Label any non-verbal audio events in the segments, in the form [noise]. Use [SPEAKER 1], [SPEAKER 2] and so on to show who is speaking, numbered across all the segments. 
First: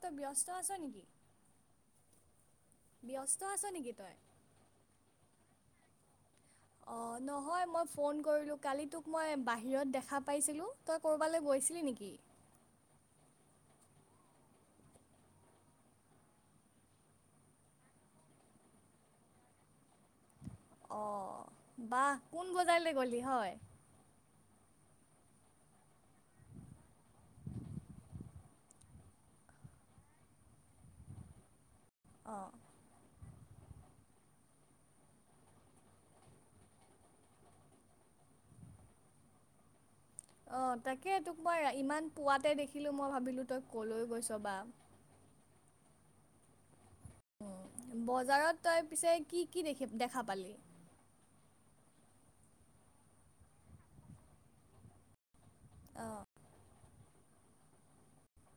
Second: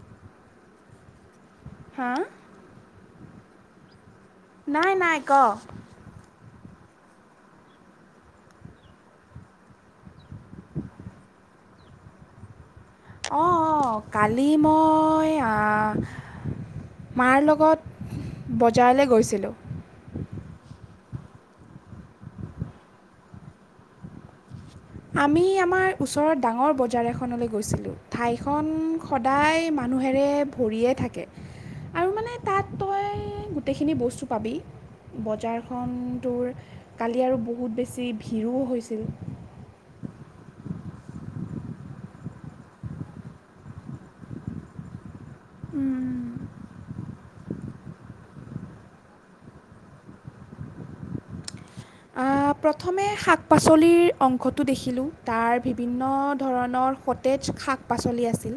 [SPEAKER 1] তই ব্যস্ত আছ নেকি?
[SPEAKER 2] হা
[SPEAKER 1] ব্যস্ত আছ নেকি তই?
[SPEAKER 2] নাই নাই ক।
[SPEAKER 1] অঁ, নহয় মই ফোন কৰিলোঁ কালি তোক মই বাহিৰত দেখা পাইছিলোঁ। তই ক'ৰবালৈ গৈছিলি নেকি?
[SPEAKER 2] অঁ অঁ, কালি মই আঁ মাৰ লগত বজাৰলৈ গৈছিলোঁ।
[SPEAKER 1] অ, বাহ কোন বজাৰলৈ গ'লি হয়?
[SPEAKER 2] আমি আমাৰ ওচৰৰ ডাঙৰ বজাৰ এখনলৈ গৈছিলোঁ, ঠাইখন সদায় মানুহেৰে ভৰিয়ে থাকে, আৰু মানে
[SPEAKER 1] অঁ
[SPEAKER 2] তাত তই গোটেইখিনি বস্তু পাবি। বজাৰখন তোৰ কালি আৰু বহুত বেছি ভিৰো হৈছিল।
[SPEAKER 1] অঁ, তাকে তোক মই ইমান পোৱাতে দেখিলোঁ মই ভাবিলোঁ তই ক'লৈ গৈছ বা।
[SPEAKER 2] উম।
[SPEAKER 1] উম, বজাৰত তই পিছে কি কি দেখি দেখা পালি?
[SPEAKER 2] আহ, প্ৰথমে শাক পাচলিৰ অংশটো দেখিলোঁ, তাৰ বিভিন্ন ধৰণৰ সতেজ শাক পাচলি আছিল,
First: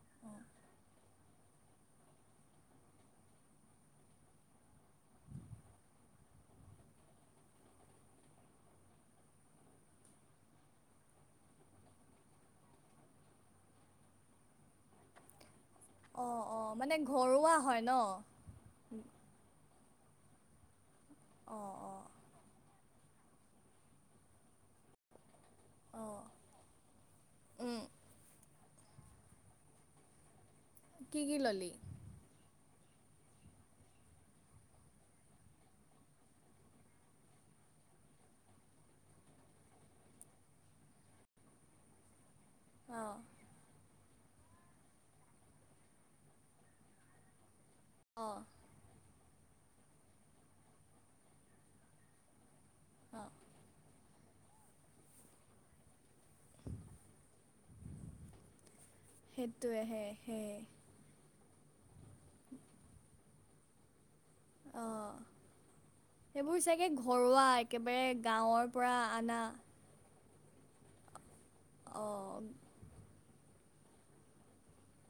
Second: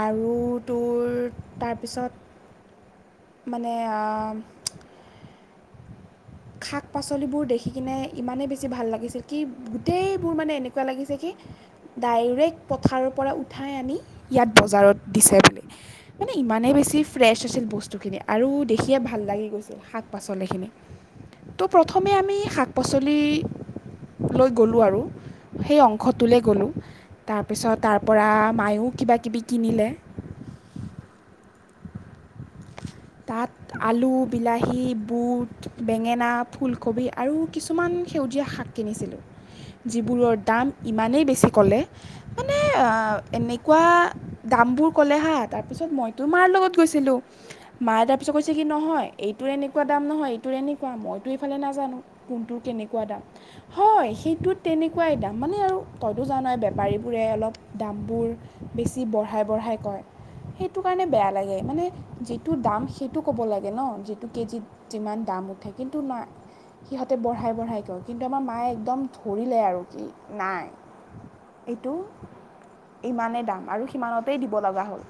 [SPEAKER 2] আৰু তোৰ তাৰপিছত মানে আ শাক পাচলিবোৰ দেখি কিনে ইমানেই বেছি ভাল লাগিছিল কি গোটেইবোৰ মানে এনেকুৱা লাগিছে কি ডাইৰেক্ট পথাৰৰ পৰা উঠাই আনি ইয়াত বজাৰত দিছে বুলি মানে
[SPEAKER 1] অঁ অঁ
[SPEAKER 2] ইমানেই
[SPEAKER 1] মানে
[SPEAKER 2] বেছি ফ্ৰেছ
[SPEAKER 1] ঘৰুৱা
[SPEAKER 2] আছিল
[SPEAKER 1] হয় ন
[SPEAKER 2] বস্তুখিনি আৰু দেখিয়ে ভাল লাগি গৈছিল, শাক পাচলিখিনি। ত'
[SPEAKER 1] অঁ অঁ
[SPEAKER 2] প্ৰথমে আমি শাক পাচলি লৈ গ'লোঁ আৰু। সেই
[SPEAKER 1] অঁ
[SPEAKER 2] অংশটোলে গ'লোঁ, তাৰপিছত
[SPEAKER 1] উম,
[SPEAKER 2] তাৰপৰা মায়ো কিবা কিবি কিনিলে।
[SPEAKER 1] কি কি ল'লি?
[SPEAKER 2] তাত আলু, বিলাহী, বুট, বেঙেনা, ফুলকবি আৰু কিছুমান সেউজীয়া শাক কিনিছিলোঁ, যিবোৰৰ দাম ইমানেই বেছি ক'লে মানে
[SPEAKER 1] অঁ
[SPEAKER 2] এনে কোৱা দামবোৰ ক'লে হা, তাৰপিছত মইতো মাৰ লগত গৈছিলোঁ। মায়ে তাৰ পিছত
[SPEAKER 1] অঁ
[SPEAKER 2] কৈছে কি নহয়, এইটো এনেকুৱা দাম নহয়, এইটো এনেকুৱা, মইতো এইফালে নাজানো কোনটো কেনেকুৱা দাম,
[SPEAKER 1] অঁ
[SPEAKER 2] হয় সেইটোত তেনেকুৱাই দাম মানে আৰু তইতো জানই, বেপাৰীবোৰে অলপ দামবোৰ বেছি বঢ়াই বঢ়াই
[SPEAKER 1] সেইটোৱে
[SPEAKER 2] কয়,
[SPEAKER 1] সেই সেয়ে
[SPEAKER 2] সেইটো কাৰণে বেয়া লাগে, মানে যিটো দাম সেইটো ক'ব লাগে ন। কেজিত
[SPEAKER 1] অঁ
[SPEAKER 2] যিমান দাম উঠে, কিন্তু না
[SPEAKER 1] সেইবোৰ চাগে
[SPEAKER 2] সিহঁতে
[SPEAKER 1] ঘৰুৱা
[SPEAKER 2] বঢ়াই বঢ়াই কয়,
[SPEAKER 1] একেবাৰে
[SPEAKER 2] কিন্তু আমাৰ
[SPEAKER 1] গাঁৱৰ
[SPEAKER 2] মায়ে
[SPEAKER 1] পৰা
[SPEAKER 2] একদম
[SPEAKER 1] আনা
[SPEAKER 2] ধৰিলে আৰু কি নাই, এইটো
[SPEAKER 1] অঁ
[SPEAKER 2] ইমানেই দাম আৰু সিমানতেই দিব লগা হ'ল।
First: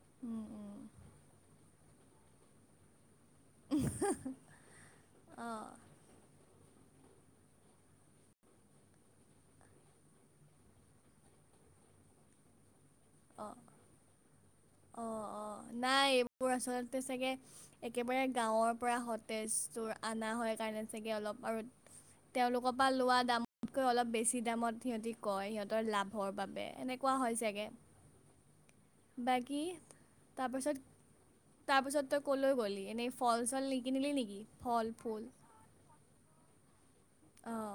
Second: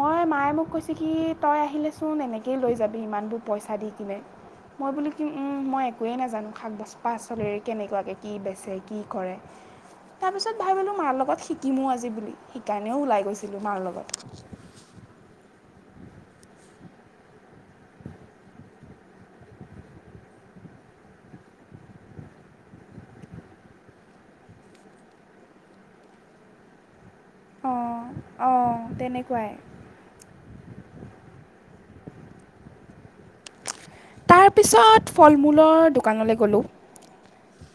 [SPEAKER 2] মই
[SPEAKER 1] উম,
[SPEAKER 2] মায়ে মোক
[SPEAKER 1] উম,
[SPEAKER 2] কৈছে কি তই আহিলেচোন এনেকেই লৈ যাবি ইমানবোৰ পইচা দি কিনে, মই বোলো কি উম
[SPEAKER 1] অঁ
[SPEAKER 2] মই একোৱেই নাজানো, শাক- পাচলিৰ কেনেকুৱাকে কি বেছে কি কৰে। তাৰ পিছত ভাবিলোঁ মাৰ লগত শিকিমো আজি বুলি, সেইকাৰণেও ওলাই গৈছিলো মাৰ লগত।
[SPEAKER 1] অ' অ 'নাই এইবোৰ আচলতে চাগে একেবাৰে গাঁৱৰ পৰা সতেজ তোৰ আনা হয় কাৰণে চাগে অলপ আৰু তেওঁলোকৰ পৰা লোৱা দামতকৈ অলপ বেছি দামত সিহঁতি কয়, সিহঁতৰ লাভৰ বাবে এনেক কোৱা হয় চাগে।
[SPEAKER 2] অঁ অঁ। তেনেকুৱাই
[SPEAKER 1] বাকী, তাৰপিছত তাৰপাছত তই ক'লৈ গ'লি, এনেই ফল চল নিকিনিলি নেকি, ফল, ফুল।
[SPEAKER 2] ফুলৰ দোকানলে গ'লোঁ।
[SPEAKER 1] অঁ।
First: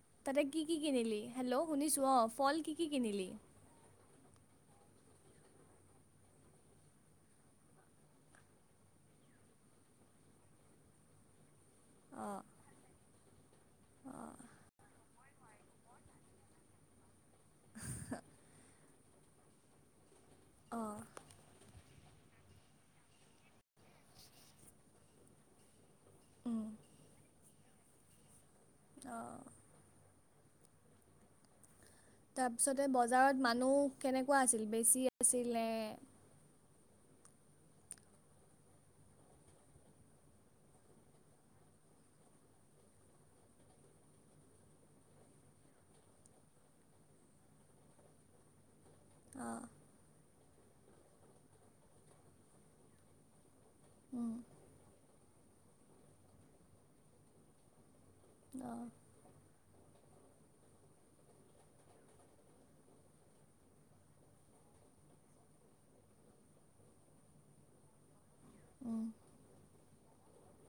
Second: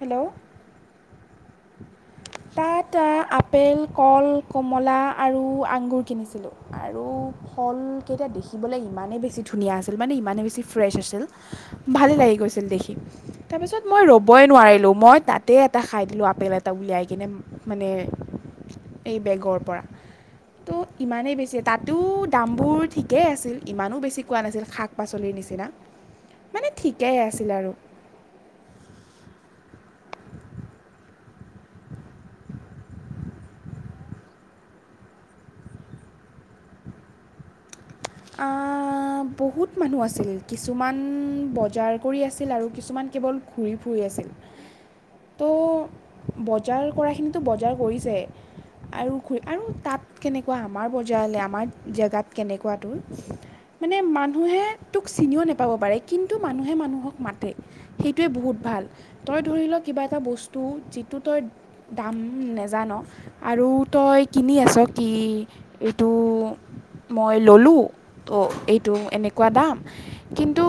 [SPEAKER 2] হেল্ল'
[SPEAKER 1] তাতে কি, কি কিনিলি, হেল্ল' শুনিছো অ।
[SPEAKER 2] তাত আপেল, কল, কমলা আৰু আঙুৰ কিনিছিলোঁ। আৰু ফলকেইটা দেখিবলে ইমানেই বেছি ধুনীয়া আছিল, মানে ইমানেই বেছি ফ্ৰেছ আছিল। ভাল লাগি
[SPEAKER 1] অঁ
[SPEAKER 2] গৈছিল দেখি। তাৰপিছত মই
[SPEAKER 1] অঁ
[SPEAKER 2] ৰ'বই নোৱাৰিলোঁ, মই তাতেই এটা খায় দিলোঁ আপেল এটা উলিয়াই কিনে। মানে এই বেগৰ পৰা, ত'
[SPEAKER 1] অঁ
[SPEAKER 2] ইমানেই বেছি তাতো দামবোৰ ঠিকেই আছিল, ইমানো বেছি কোৱা নাছিল, শাক পাচলিৰ নিচিনা।
[SPEAKER 1] উম,
[SPEAKER 2] মানে ঠিকেই আছিলে আৰু।
[SPEAKER 1] অ। তাৰপিছতে বজাৰত মানুহ কেনেকোৱা আছিল, বেছি আছিল নে?
[SPEAKER 2] অ অ বহুত মানুহ আছিল, কিছুমান বজাৰ কৰি আছিল আৰু কিছুমান কেৱল ঘূৰি ফুৰি আছিল।
[SPEAKER 1] [inaudible]
[SPEAKER 2] তো বজাৰ কৰা খিনিতো বজাৰ কৰিছে। আৰু ঘুৰি
[SPEAKER 1] অঁ
[SPEAKER 2] আৰু তাত কেনেকুৱা আমাৰ বজাৰলে, আমাৰ জেগাত কেনেকুৱা‌ তোৰ মানে
[SPEAKER 1] উম,
[SPEAKER 2] মানুহে তোক চিনিও নেপাব পাৰে কিন্তু মানুহে মানুহক মাত তে সেইটোৱে বহুত ভাল,
[SPEAKER 1] অঁ
[SPEAKER 2] তই ধৰি ল কিবা এটা বস্তু যিটো তই দাম নেজান' আৰু তই কিনি আছ কি এইটো মই ল'লোঁ ত' এইটো
[SPEAKER 1] উম,
[SPEAKER 2] এনেকুৱা দাম কিন্তু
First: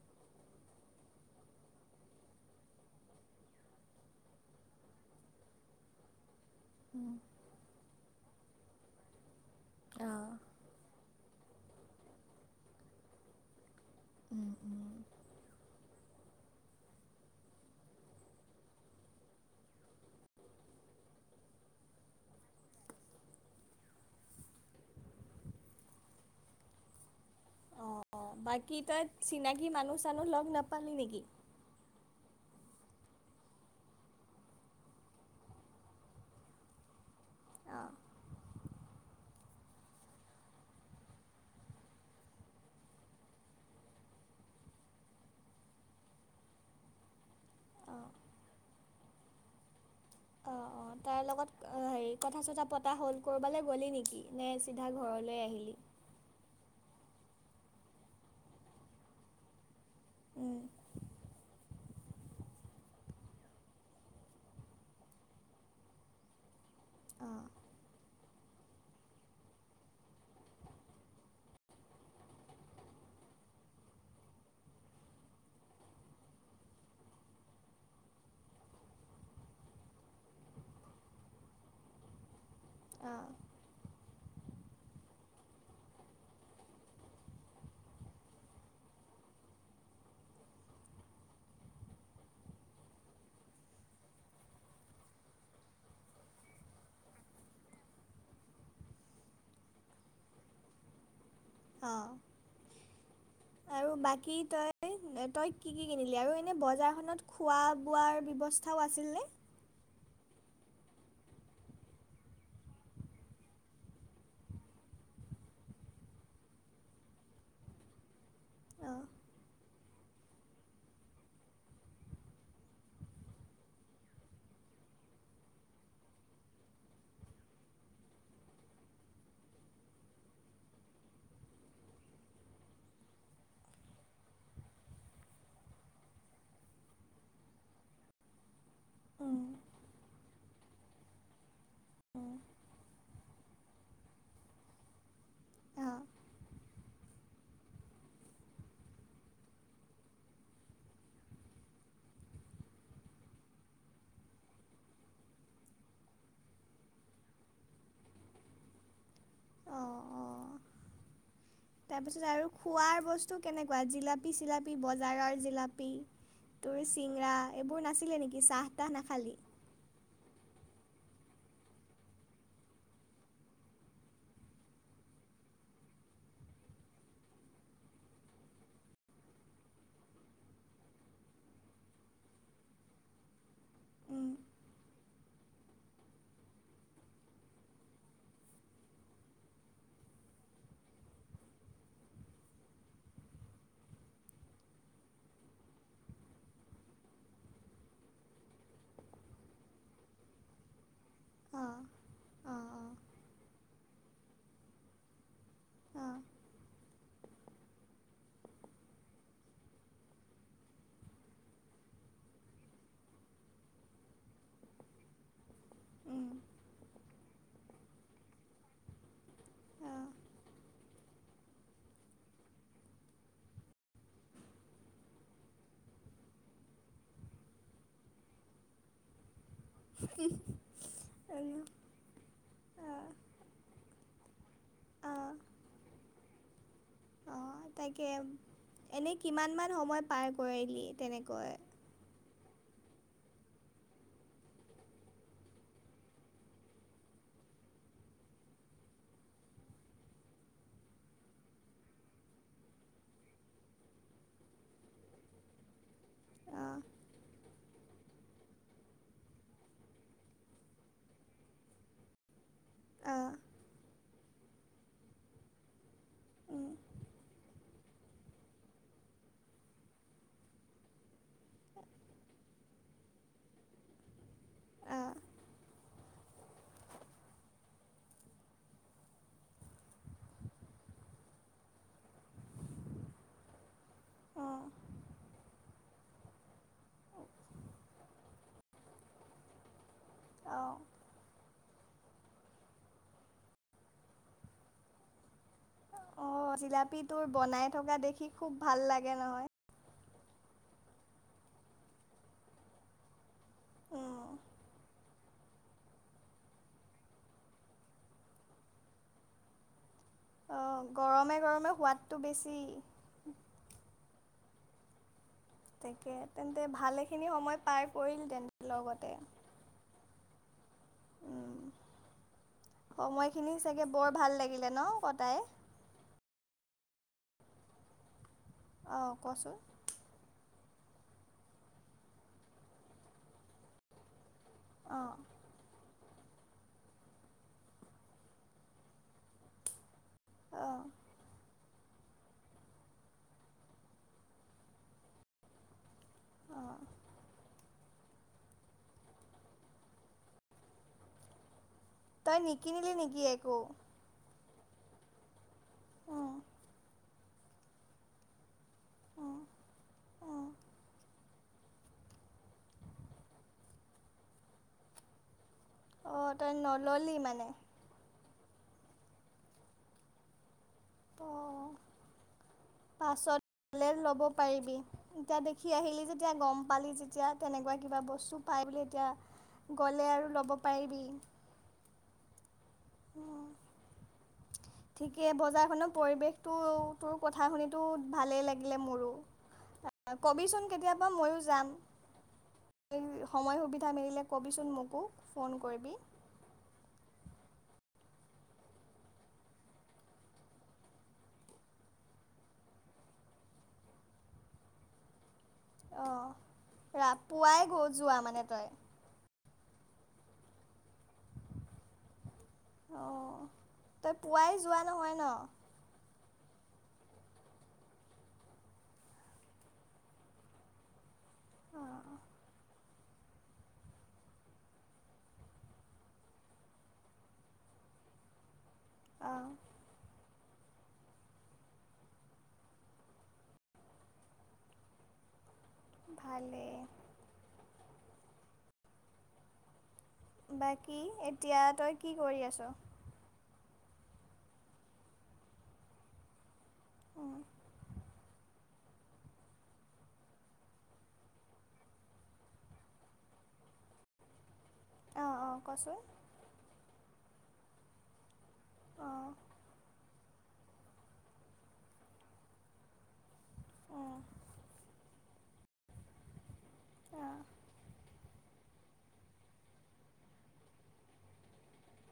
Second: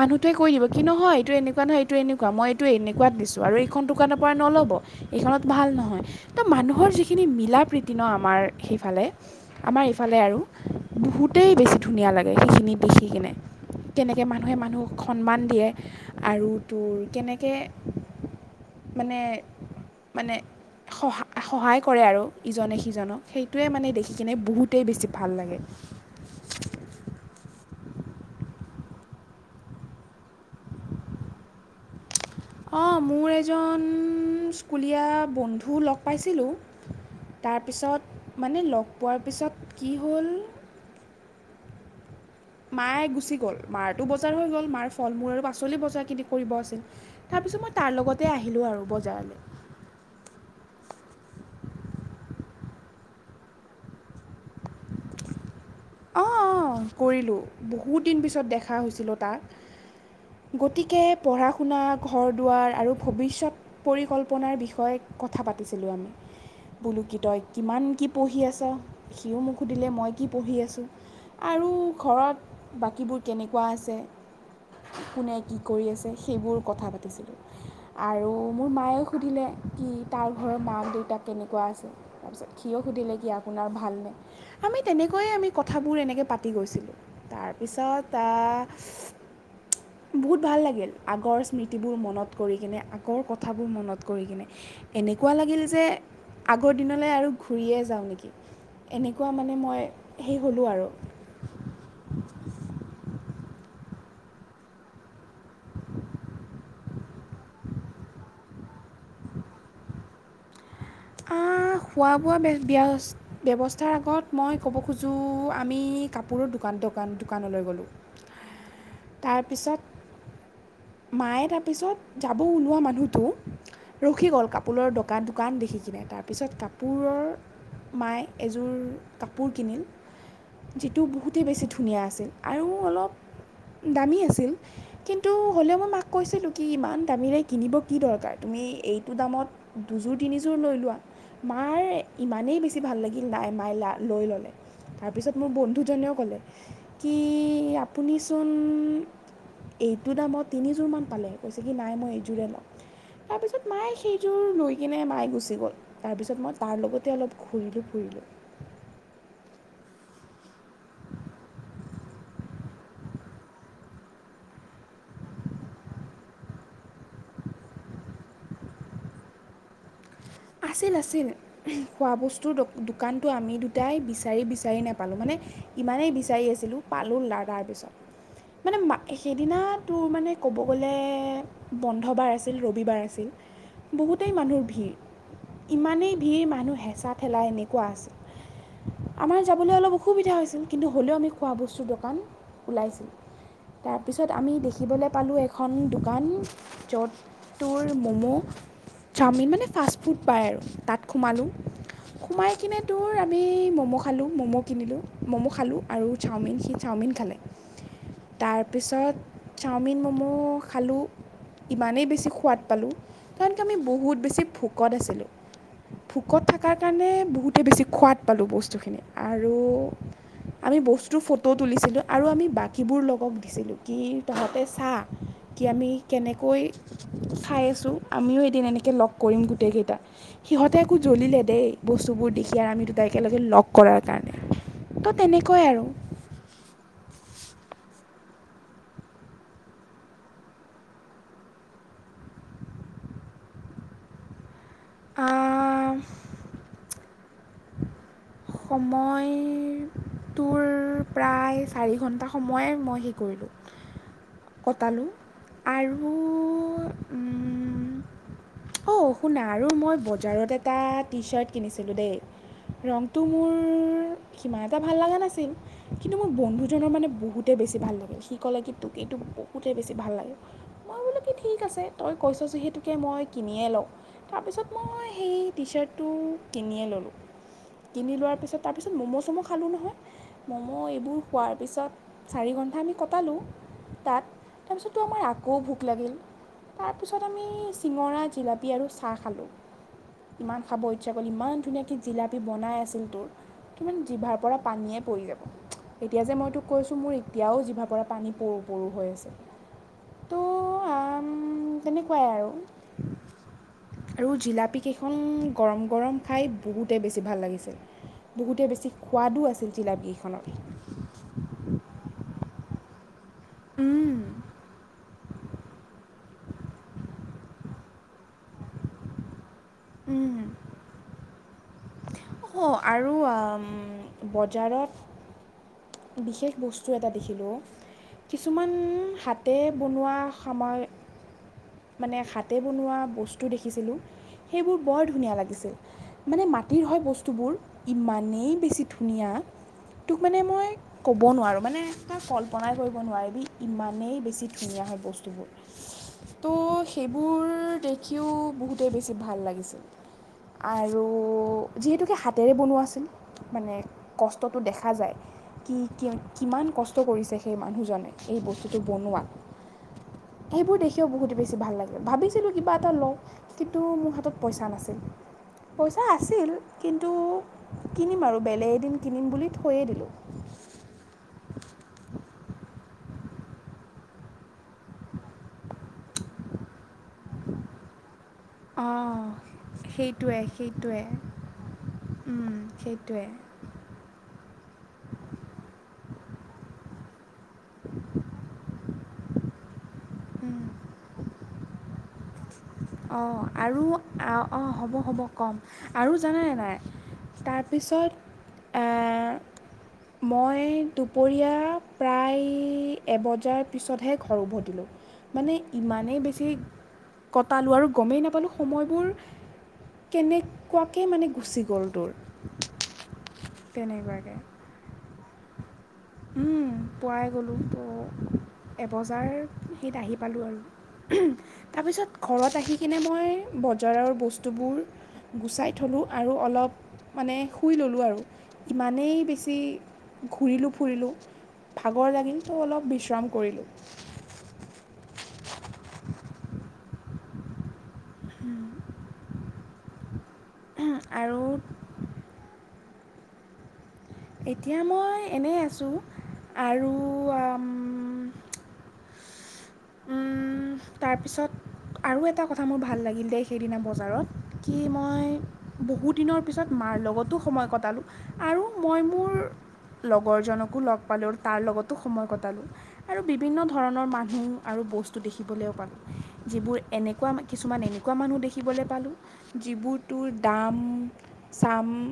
[SPEAKER 2] মানুহটোৱে কৈ দিব কিন্ত নহয় এইটো মানুহটোয়ে মানু্হটোৱে কৈ দিব কি এইটো এনেকুৱা নহয়, এইটো এনেকুৱা, মই এইটো এনেকুৱাত দিছোঁ আৰু এইখন দোকানৰ পৰা নল'ব। এইখনত ভাল নহয়, ত' মানুহৰ
[SPEAKER 1] উম,
[SPEAKER 2] যিখিনি মিলা প্ৰীতি ন' আমাৰ সেইফালে আমাৰ এইফালে
[SPEAKER 1] অঁ
[SPEAKER 2] আৰু, বহুতেই বেছি ধুনীয়া লাগে, সেইখিনি দেখি কিনে। কেনেকে
[SPEAKER 1] উম,
[SPEAKER 2] মানুহে মানুহক
[SPEAKER 1] উম।
[SPEAKER 2] সন্মান দিয়ে আৰু তোৰ কেনেকে মানে, মানে সহা-সহায় কৰে আৰু ইজনে সিজনক সেইটোৱে মানে দেখি কিনে বহুতেই বেছি ভাল লাগে।
[SPEAKER 1] অ' বাকী তই চিনাকি মানুহ চানুহ লগ নাপালি নেকি?
[SPEAKER 2] অ' মোৰ এজন স্কুলীয়া বন্ধু লগ পাইছিলোঁ।
[SPEAKER 1] অঁ
[SPEAKER 2] তাৰপিছত, মানে লগ পোৱাৰ পিছত কি হ'ল মায়ে গুচি গ'ল, মাৰতো বজাৰ হৈ গ'ল, মাৰ ফল মূল আৰু পাচলি বজাৰখিনি কৰিব আছিল। তাৰপিছত মই তাৰ
[SPEAKER 1] অঁ
[SPEAKER 2] লগতে আহিলোঁ আৰু বজাৰলে।
[SPEAKER 1] অ', অ'। তাৰ লগত হেৰি কথা চথা পতা হ'ল, ক'ৰবালৈ গ'লি নেকি নে চিধা ঘৰলৈ আহিলি?
[SPEAKER 2] অ', অ', কৰিলোঁ, বহুত দিন পিছত দেখা হৈছিলোঁ তাক।
[SPEAKER 1] উম,
[SPEAKER 2] গতিকে পঢ়া শুনা, ঘৰ দুৱাৰ আৰু ভৱিষ্যত পৰিকল্পনাৰ বিষয়ে কথা পাতিছিলোঁ আমি। বোলো কি তই
[SPEAKER 1] অঁ
[SPEAKER 2] কিমান কি পঢ়ি আছ, সিও মোক সুধিলে মই কি পঢ়ি আছোঁ। আৰু ঘৰত বাকীবোৰ কেনেকুৱা আছে। কোনে কি কৰি আছে সেইবোৰ কথা পাতিছিলোঁ। আৰু মোৰ মায়ে সুধিলে কি তাৰ ঘৰত মাক, দেউতাক কেনেকুৱা আছে। তাৰপিছত সিও সুধিলে
[SPEAKER 1] অঁ
[SPEAKER 2] কি আপোনাৰ ভালনে, আমি তেনেকৈয়ে আমি কথাবোৰ এনেকে পাতি গৈছিলোঁ, তাৰপিছত আ বহুত ভাল লাগিল। আগৰ স্মৃতিবোৰ মনত কৰি কিনে, আগৰ কথাবোৰ মনত কৰি কিনে এনেকুৱা লাগিল যে আগৰ দিনলৈ আৰু ঘূৰিয়ে যাওঁ নেকি। এনেকুৱা মানে মই সেই হ'লোঁ আৰু।
[SPEAKER 1] অ'। আৰু বাকী তই তই কি কি কিনিলি? আৰু এনে বজাৰখনত খোৱা বোৱাৰ ব্যৱস্থা থাও আছিলনে?
[SPEAKER 2] আ, খোৱা বোৱা বে-বেয়াছ ব্যৱস্থাৰ আগত মই ক'ব খোজোঁ আমি কাপোৰৰ দোকান দোকান দোকানলৈ গ'লোঁ।
[SPEAKER 1] [inaudible]
[SPEAKER 2] তাৰপিছত মায়ে তাৰপিছত যাব ওলোৱা মানুহটো ৰখি গ'ল কাপোৰৰ দোকান দোকান দেখি কিনে, তাৰপিছত কাপোৰৰ মায়ে এযোৰ কাপোৰ কিনিল। যিটো বহুতেই বেছি ধুনীয়া আছিল আৰু অলপ দামী আছিল কিন্তু হ'লেও মই মাক কৈছিলোঁ কি ইমান দামীৰে কিনিব কি দৰকাৰ, তুমি এইটো দামত দুযোৰ তিনিযোৰ লৈ লোৱা। মাৰ ইমানেই বেছি ভাল লাগিল নাই মায় লা লৈ ল'লে। তাৰপিছত মোৰ
[SPEAKER 1] অঁ
[SPEAKER 2] বন্ধুজনেও ক'লে, কি আপুনিচোন এইটো দামত তিনিযোৰ মান পালে হৈ, কৈছে কি নাই মই এইযোৰে লম। তাৰপিছত মায়ে সেইযোৰ লৈ কিনে মায়ে গুচি গ'ল। তাৰপিছত মই তাৰ লগতে অলপ ঘূৰিলোঁ ফুৰিলোঁ।
[SPEAKER 1] অঁ অঁ। তাৰপিছত আৰু খোৱাৰ বস্তু কেনেকুৱা জিলাপি চিলাপি বজাৰৰ জিলাপি? তোৰ চিঙৰা এইবোৰ নাছিলে নেকি? চাহ তাহ নাখালি?
[SPEAKER 2] আছিল, আছিল। খোৱ বস্তুৰ দোকানটো আমি দুটাই বিচাৰি বিচাৰি নাপালোঁ, মানে ইমানেই বিচাৰি আছিলোঁ পালোঁ [unintelligible] তাৰপিছত, মানে সেইদিনা তোৰ মানে ক'ব গ'লে বন্ধবাৰ আছিল, ৰবিবাৰ আছিল,
[SPEAKER 1] উম,
[SPEAKER 2] বহুতেই মানুহৰ ভিৰ। ইমানেই ভিৰ মানুহ হেঁচা ঠেলা এনেকুৱা আছিল। আমাৰ যাবলৈ অলপ অসুবিধা হৈছিল কিন্তু হ'লেও আমি খোৱা বস্তুৰ দোকান ওলাইছিল। তাৰপিছত আমি দেখিবলৈ পালোঁ এখন দোকান য'ত তোৰ ম'ম', চাওমিন মানে ফাষ্ট ফুট পায় আৰু তাত সোমালোঁ
[SPEAKER 1] অঁ
[SPEAKER 2] সোমাই
[SPEAKER 1] অঁ
[SPEAKER 2] কেনে
[SPEAKER 1] অঁ
[SPEAKER 2] তোৰ আমি ম'ম' খালোঁ, ম'ম' কিনিলোঁ ম'ম' খালোঁ আৰু
[SPEAKER 1] অঁ
[SPEAKER 2] চাওমিন সিজ চাওমিন খালে, তাৰপিছত চাওমিন ম'ম' খালোঁ। ইমানেই বেছি সোৱাদ পালোঁ কাৰণ কি আমি বহুত বেছি ভোক ভোকত আছিলোঁ,
[SPEAKER 1] উম
[SPEAKER 2] ভোকত থকাৰ কাৰণে বহুতে বেছি খোৱাদ পালোঁ বস্তুখিনি আৰু
[SPEAKER 1] অঁ
[SPEAKER 2] আমি বস্তুৰ ফটো তুলিছিলোঁ আৰু আমি বাকীবোৰ লগক দিছিলোঁ কি তহঁতে চা। কি আমি কেনেকৈ খাই আছোঁ আমিও এদিন এনেকৈ লগ কৰিম গোটেইকেই টা সিহঁতে আকৌ জ্বলিলে
[SPEAKER 1] আৰু
[SPEAKER 2] দেই। বস্তুবোৰ দেখি আৰু আমি দুত
[SPEAKER 1] অঁ
[SPEAKER 2] একেলগে লগ কৰাৰ কাৰণে, তো
[SPEAKER 1] অঁ
[SPEAKER 2] তেনেকুৱাই আৰু।
[SPEAKER 1] অঁ', তাকে এনেই কিমানমান সময় পাৰ কৰিলি তেনেকৈ?
[SPEAKER 2] অঁ সময় তোৰ প্ৰায় চাৰি ঘণ্টা সময়ে মই হে কৰিলোঁ। কটালোঁ আৰু
[SPEAKER 1] অঁ
[SPEAKER 2] উম অঁ', শুনা আৰু মই বজাৰত এটা টি চাৰ্ট কিনিছিলোঁ দেই। তো
[SPEAKER 1] অঁ
[SPEAKER 2] মোৰ সিমান এটা ভাল লাগা নাছিল। কিন্তু মোৰ
[SPEAKER 1] উম
[SPEAKER 2] বন্ধুজনৰ মানে বহুতেই বেছি ভাল লাগিল, সি ক'লে কি তোক এইটো বহুতেই বেছি ভাল লাগে। মই বোলো কি ঠিক আছে তই কৈছ যিহেতুকে মই কিনিয়ে লও। তাৰপিছত মই
[SPEAKER 1] অঁ
[SPEAKER 2] সেই টি চাৰ্টটো কিনিয়ে ল'লোঁ। কিনি লোৱাৰ পিছত তাৰপিছত ম'ম' চ'ম' খালোঁ নহয়। ম'ম' এইবোৰ খোৱাৰ পিছত চাৰি ঘণ্টা আমি কটালোঁ তাত।
[SPEAKER 1] উম
[SPEAKER 2] তাৰপিছততো আমাৰ আকৌ ভোক লাগিল। তাৰপিছত আমি চিঙৰা জিলাপী আৰু চাহ খালোঁ। ইমান
[SPEAKER 1] অ'
[SPEAKER 2] খাব ইচ্ছা কৰিল ইমান ধুনীয়াকে জিলাপি বনাই আছিল তোৰ কিমান জিভাৰ পৰা পানীয়ে পৰি যাব। এতিয়া যে মই
[SPEAKER 1] অ'
[SPEAKER 2] তোক কৈছোঁ
[SPEAKER 1] জিলাপি
[SPEAKER 2] মোৰ
[SPEAKER 1] তোৰ
[SPEAKER 2] এতিয়াও
[SPEAKER 1] বনাই
[SPEAKER 2] জিভাৰ
[SPEAKER 1] থকা
[SPEAKER 2] পৰা
[SPEAKER 1] দেখি
[SPEAKER 2] পানী
[SPEAKER 1] খুব
[SPEAKER 2] পৰো
[SPEAKER 1] ভাল
[SPEAKER 2] পৰো হৈ
[SPEAKER 1] লাগে
[SPEAKER 2] আছে।
[SPEAKER 1] নহয়।
[SPEAKER 2] তো আম তেনেকুৱাই আৰু।
[SPEAKER 1] উম
[SPEAKER 2] আৰু জিলাপী কেইখন গৰম গৰম খাই বহুতেই বেছি বেছি ভাল লাগিছিল, বহুতেই বেছি সোৱাদো আছিল জিলাপী কেইখনত।
[SPEAKER 1] অ', গৰমে গৰমে সোৱাদটো বেছি।
[SPEAKER 2] উম।
[SPEAKER 1] তাকেহে তেন্তে, ভালেখিনি সময় পাৰ কৰিল তেন্তে, লগতে।
[SPEAKER 2] উম।
[SPEAKER 1] উম সময়খিনি চাগে, বৰ ভাল লাগিলে
[SPEAKER 2] বজাৰত
[SPEAKER 1] ন' কটাই।
[SPEAKER 2] বিশেষ বস্তু এটা দেখিলোঁ, কিছুমান
[SPEAKER 1] অ'
[SPEAKER 2] হাতে
[SPEAKER 1] কচোন
[SPEAKER 2] বনোৱা আামাৰ মানে হাতে বনোৱা বস্তু দেখিছিলোঁ, সেইবোৰ বৰ
[SPEAKER 1] অ'
[SPEAKER 2] ধুনীয়া লাগিছিল। মানে মাটিৰ হয় বস্তুবোৰ, ইমানেই বেছি ধুনীয়া। তোক মানে মই
[SPEAKER 1] অ'
[SPEAKER 2] ক'ব নোৱাৰোঁ, মানে তই কল্পনাই কৰিব নোৱাৰিবি, ইমানেই বেছি ধুনীয়া হয় বস্তুবোৰ। ত'
[SPEAKER 1] অ'
[SPEAKER 2] সেইবোৰ দে দেখিও বহুতেই বেছি ভাল লাগিছিল, আৰু যিহেতুকে
[SPEAKER 1] তই
[SPEAKER 2] হাতেৰে বনোৱা
[SPEAKER 1] নিকিনিলি
[SPEAKER 2] আছিল,
[SPEAKER 1] নেকি একো?
[SPEAKER 2] মানে কষ্টটো দেখা যায়, কি কি, কিমান কষ্ট কৰিছে? সেই মানহজনে এই বস্তুটো বনৱাত, সেইবোৰ কিয় বহুত বেছি ভাল লাগিল, ভাবিছিলোঁ কিবা এটা লওঁ, কিন্তু মোৰ হাতত পইচা নাছিল। পইচা
[SPEAKER 1] অ'
[SPEAKER 2] আছিল,
[SPEAKER 1] তই
[SPEAKER 2] কিন্তু
[SPEAKER 1] নল'লি মানে?
[SPEAKER 2] কিনিম আৰু, বেলেগ এদিন কিনিম বুলি থৈয়েই দিলোঁ।
[SPEAKER 1] অ', পাছত ল'ব পাৰিবি, এতিয়া দেখি আহিলি যেতিয়া গম পালি যেতিয়া, তেনেকুৱা কিবা বস্তু পায় বুলি এতিয়া,
[SPEAKER 2] অঁ
[SPEAKER 1] গ'লে আৰু ল'ব পাৰিবি।
[SPEAKER 2] উম, সেইটোৱেই।
[SPEAKER 1] [inaudible] ঠিকেই, বজাৰখনৰ পৰিৱেশটোৰ কথা শুনিতো, ভালেই লাগিলে মোৰো। কবিচোন কেতিয়াবা, ময়ো যাম।
[SPEAKER 2] অঁ
[SPEAKER 1] সময়,
[SPEAKER 2] আৰু
[SPEAKER 1] সুবিধা মিলিলে ক'বিচোন মোকো, ফোন কৰিবি।
[SPEAKER 2] জানা নে নাই? তাৰপিছত আহ মই দুপৰীয়া প্ৰায় এবজাৰ পিছতহে ঘৰ উভতিলোঁ। মানে ইমানেই
[SPEAKER 1] অঁ
[SPEAKER 2] বেছি
[SPEAKER 1] ৰা পুৱাই
[SPEAKER 2] কটালোঁ
[SPEAKER 1] গ
[SPEAKER 2] আৰু,
[SPEAKER 1] যোৱা
[SPEAKER 2] গমেই
[SPEAKER 1] মানে
[SPEAKER 2] নাপালোঁ
[SPEAKER 1] তই
[SPEAKER 2] সময়বোৰ। কেনেকুৱাকে মানে গুচি গ'ল দূৰ
[SPEAKER 1] অ', তই
[SPEAKER 2] তেনেকুৱাকৈ
[SPEAKER 1] পুৱাই যোৱা নহয় ন?
[SPEAKER 2] হুম, পুৱাই গ'লো, ত' এবজাৰ সেইত আহি পালোঁ আৰু। তাৰপিছত
[SPEAKER 1] অঁ
[SPEAKER 2] ঘৰত আহি কিনে মই, বজাৰৰ বস্তুবোৰ গুচাই থলোঁ, আৰু অলপ মানে শুই ল'লো আৰু। ইমানেই
[SPEAKER 1] অঁ
[SPEAKER 2] বেছি ঘূৰিলো ফুৰিলোঁ ভাগৰ লাগিল, ত' অলপ বিশ্ৰাম কৰিলোঁ।
[SPEAKER 1] ভালেই।
[SPEAKER 2] [inaudible]
[SPEAKER 1] বাকী,
[SPEAKER 2] আৰু
[SPEAKER 1] এতিয়া তই কি কৰি আছ'?
[SPEAKER 2] এতিয়া মই এনেই আছোঁ, আৰু
[SPEAKER 1] উম,
[SPEAKER 2] উম, তাৰপিছত আৰু এটা কথা মোৰ ভাল লাগিল দেই, সেইদিনা বজাৰত। কি মই,
[SPEAKER 1] অঁ অঁ কচোন
[SPEAKER 2] বহুদিনৰ পিছত মাৰ লগতো সময় কটালো, আৰু মই
[SPEAKER 1] অঁ
[SPEAKER 2] মোৰ লগৰ জনকো লগ পালোঁ, তাৰ লগতো সময় কটালো। আৰু বিভিন্ন ধৰণৰ
[SPEAKER 1] অঁ
[SPEAKER 2] মানুহ আৰু বস্তু দেখিবলৈও পালোঁ, যিবোৰ এনে কুৱা
[SPEAKER 1] অঁ
[SPEAKER 2] কিছুমান এনেকুৱা মানুহ দেখি বলে পালো যিবোৰ তোৰ দাম চাম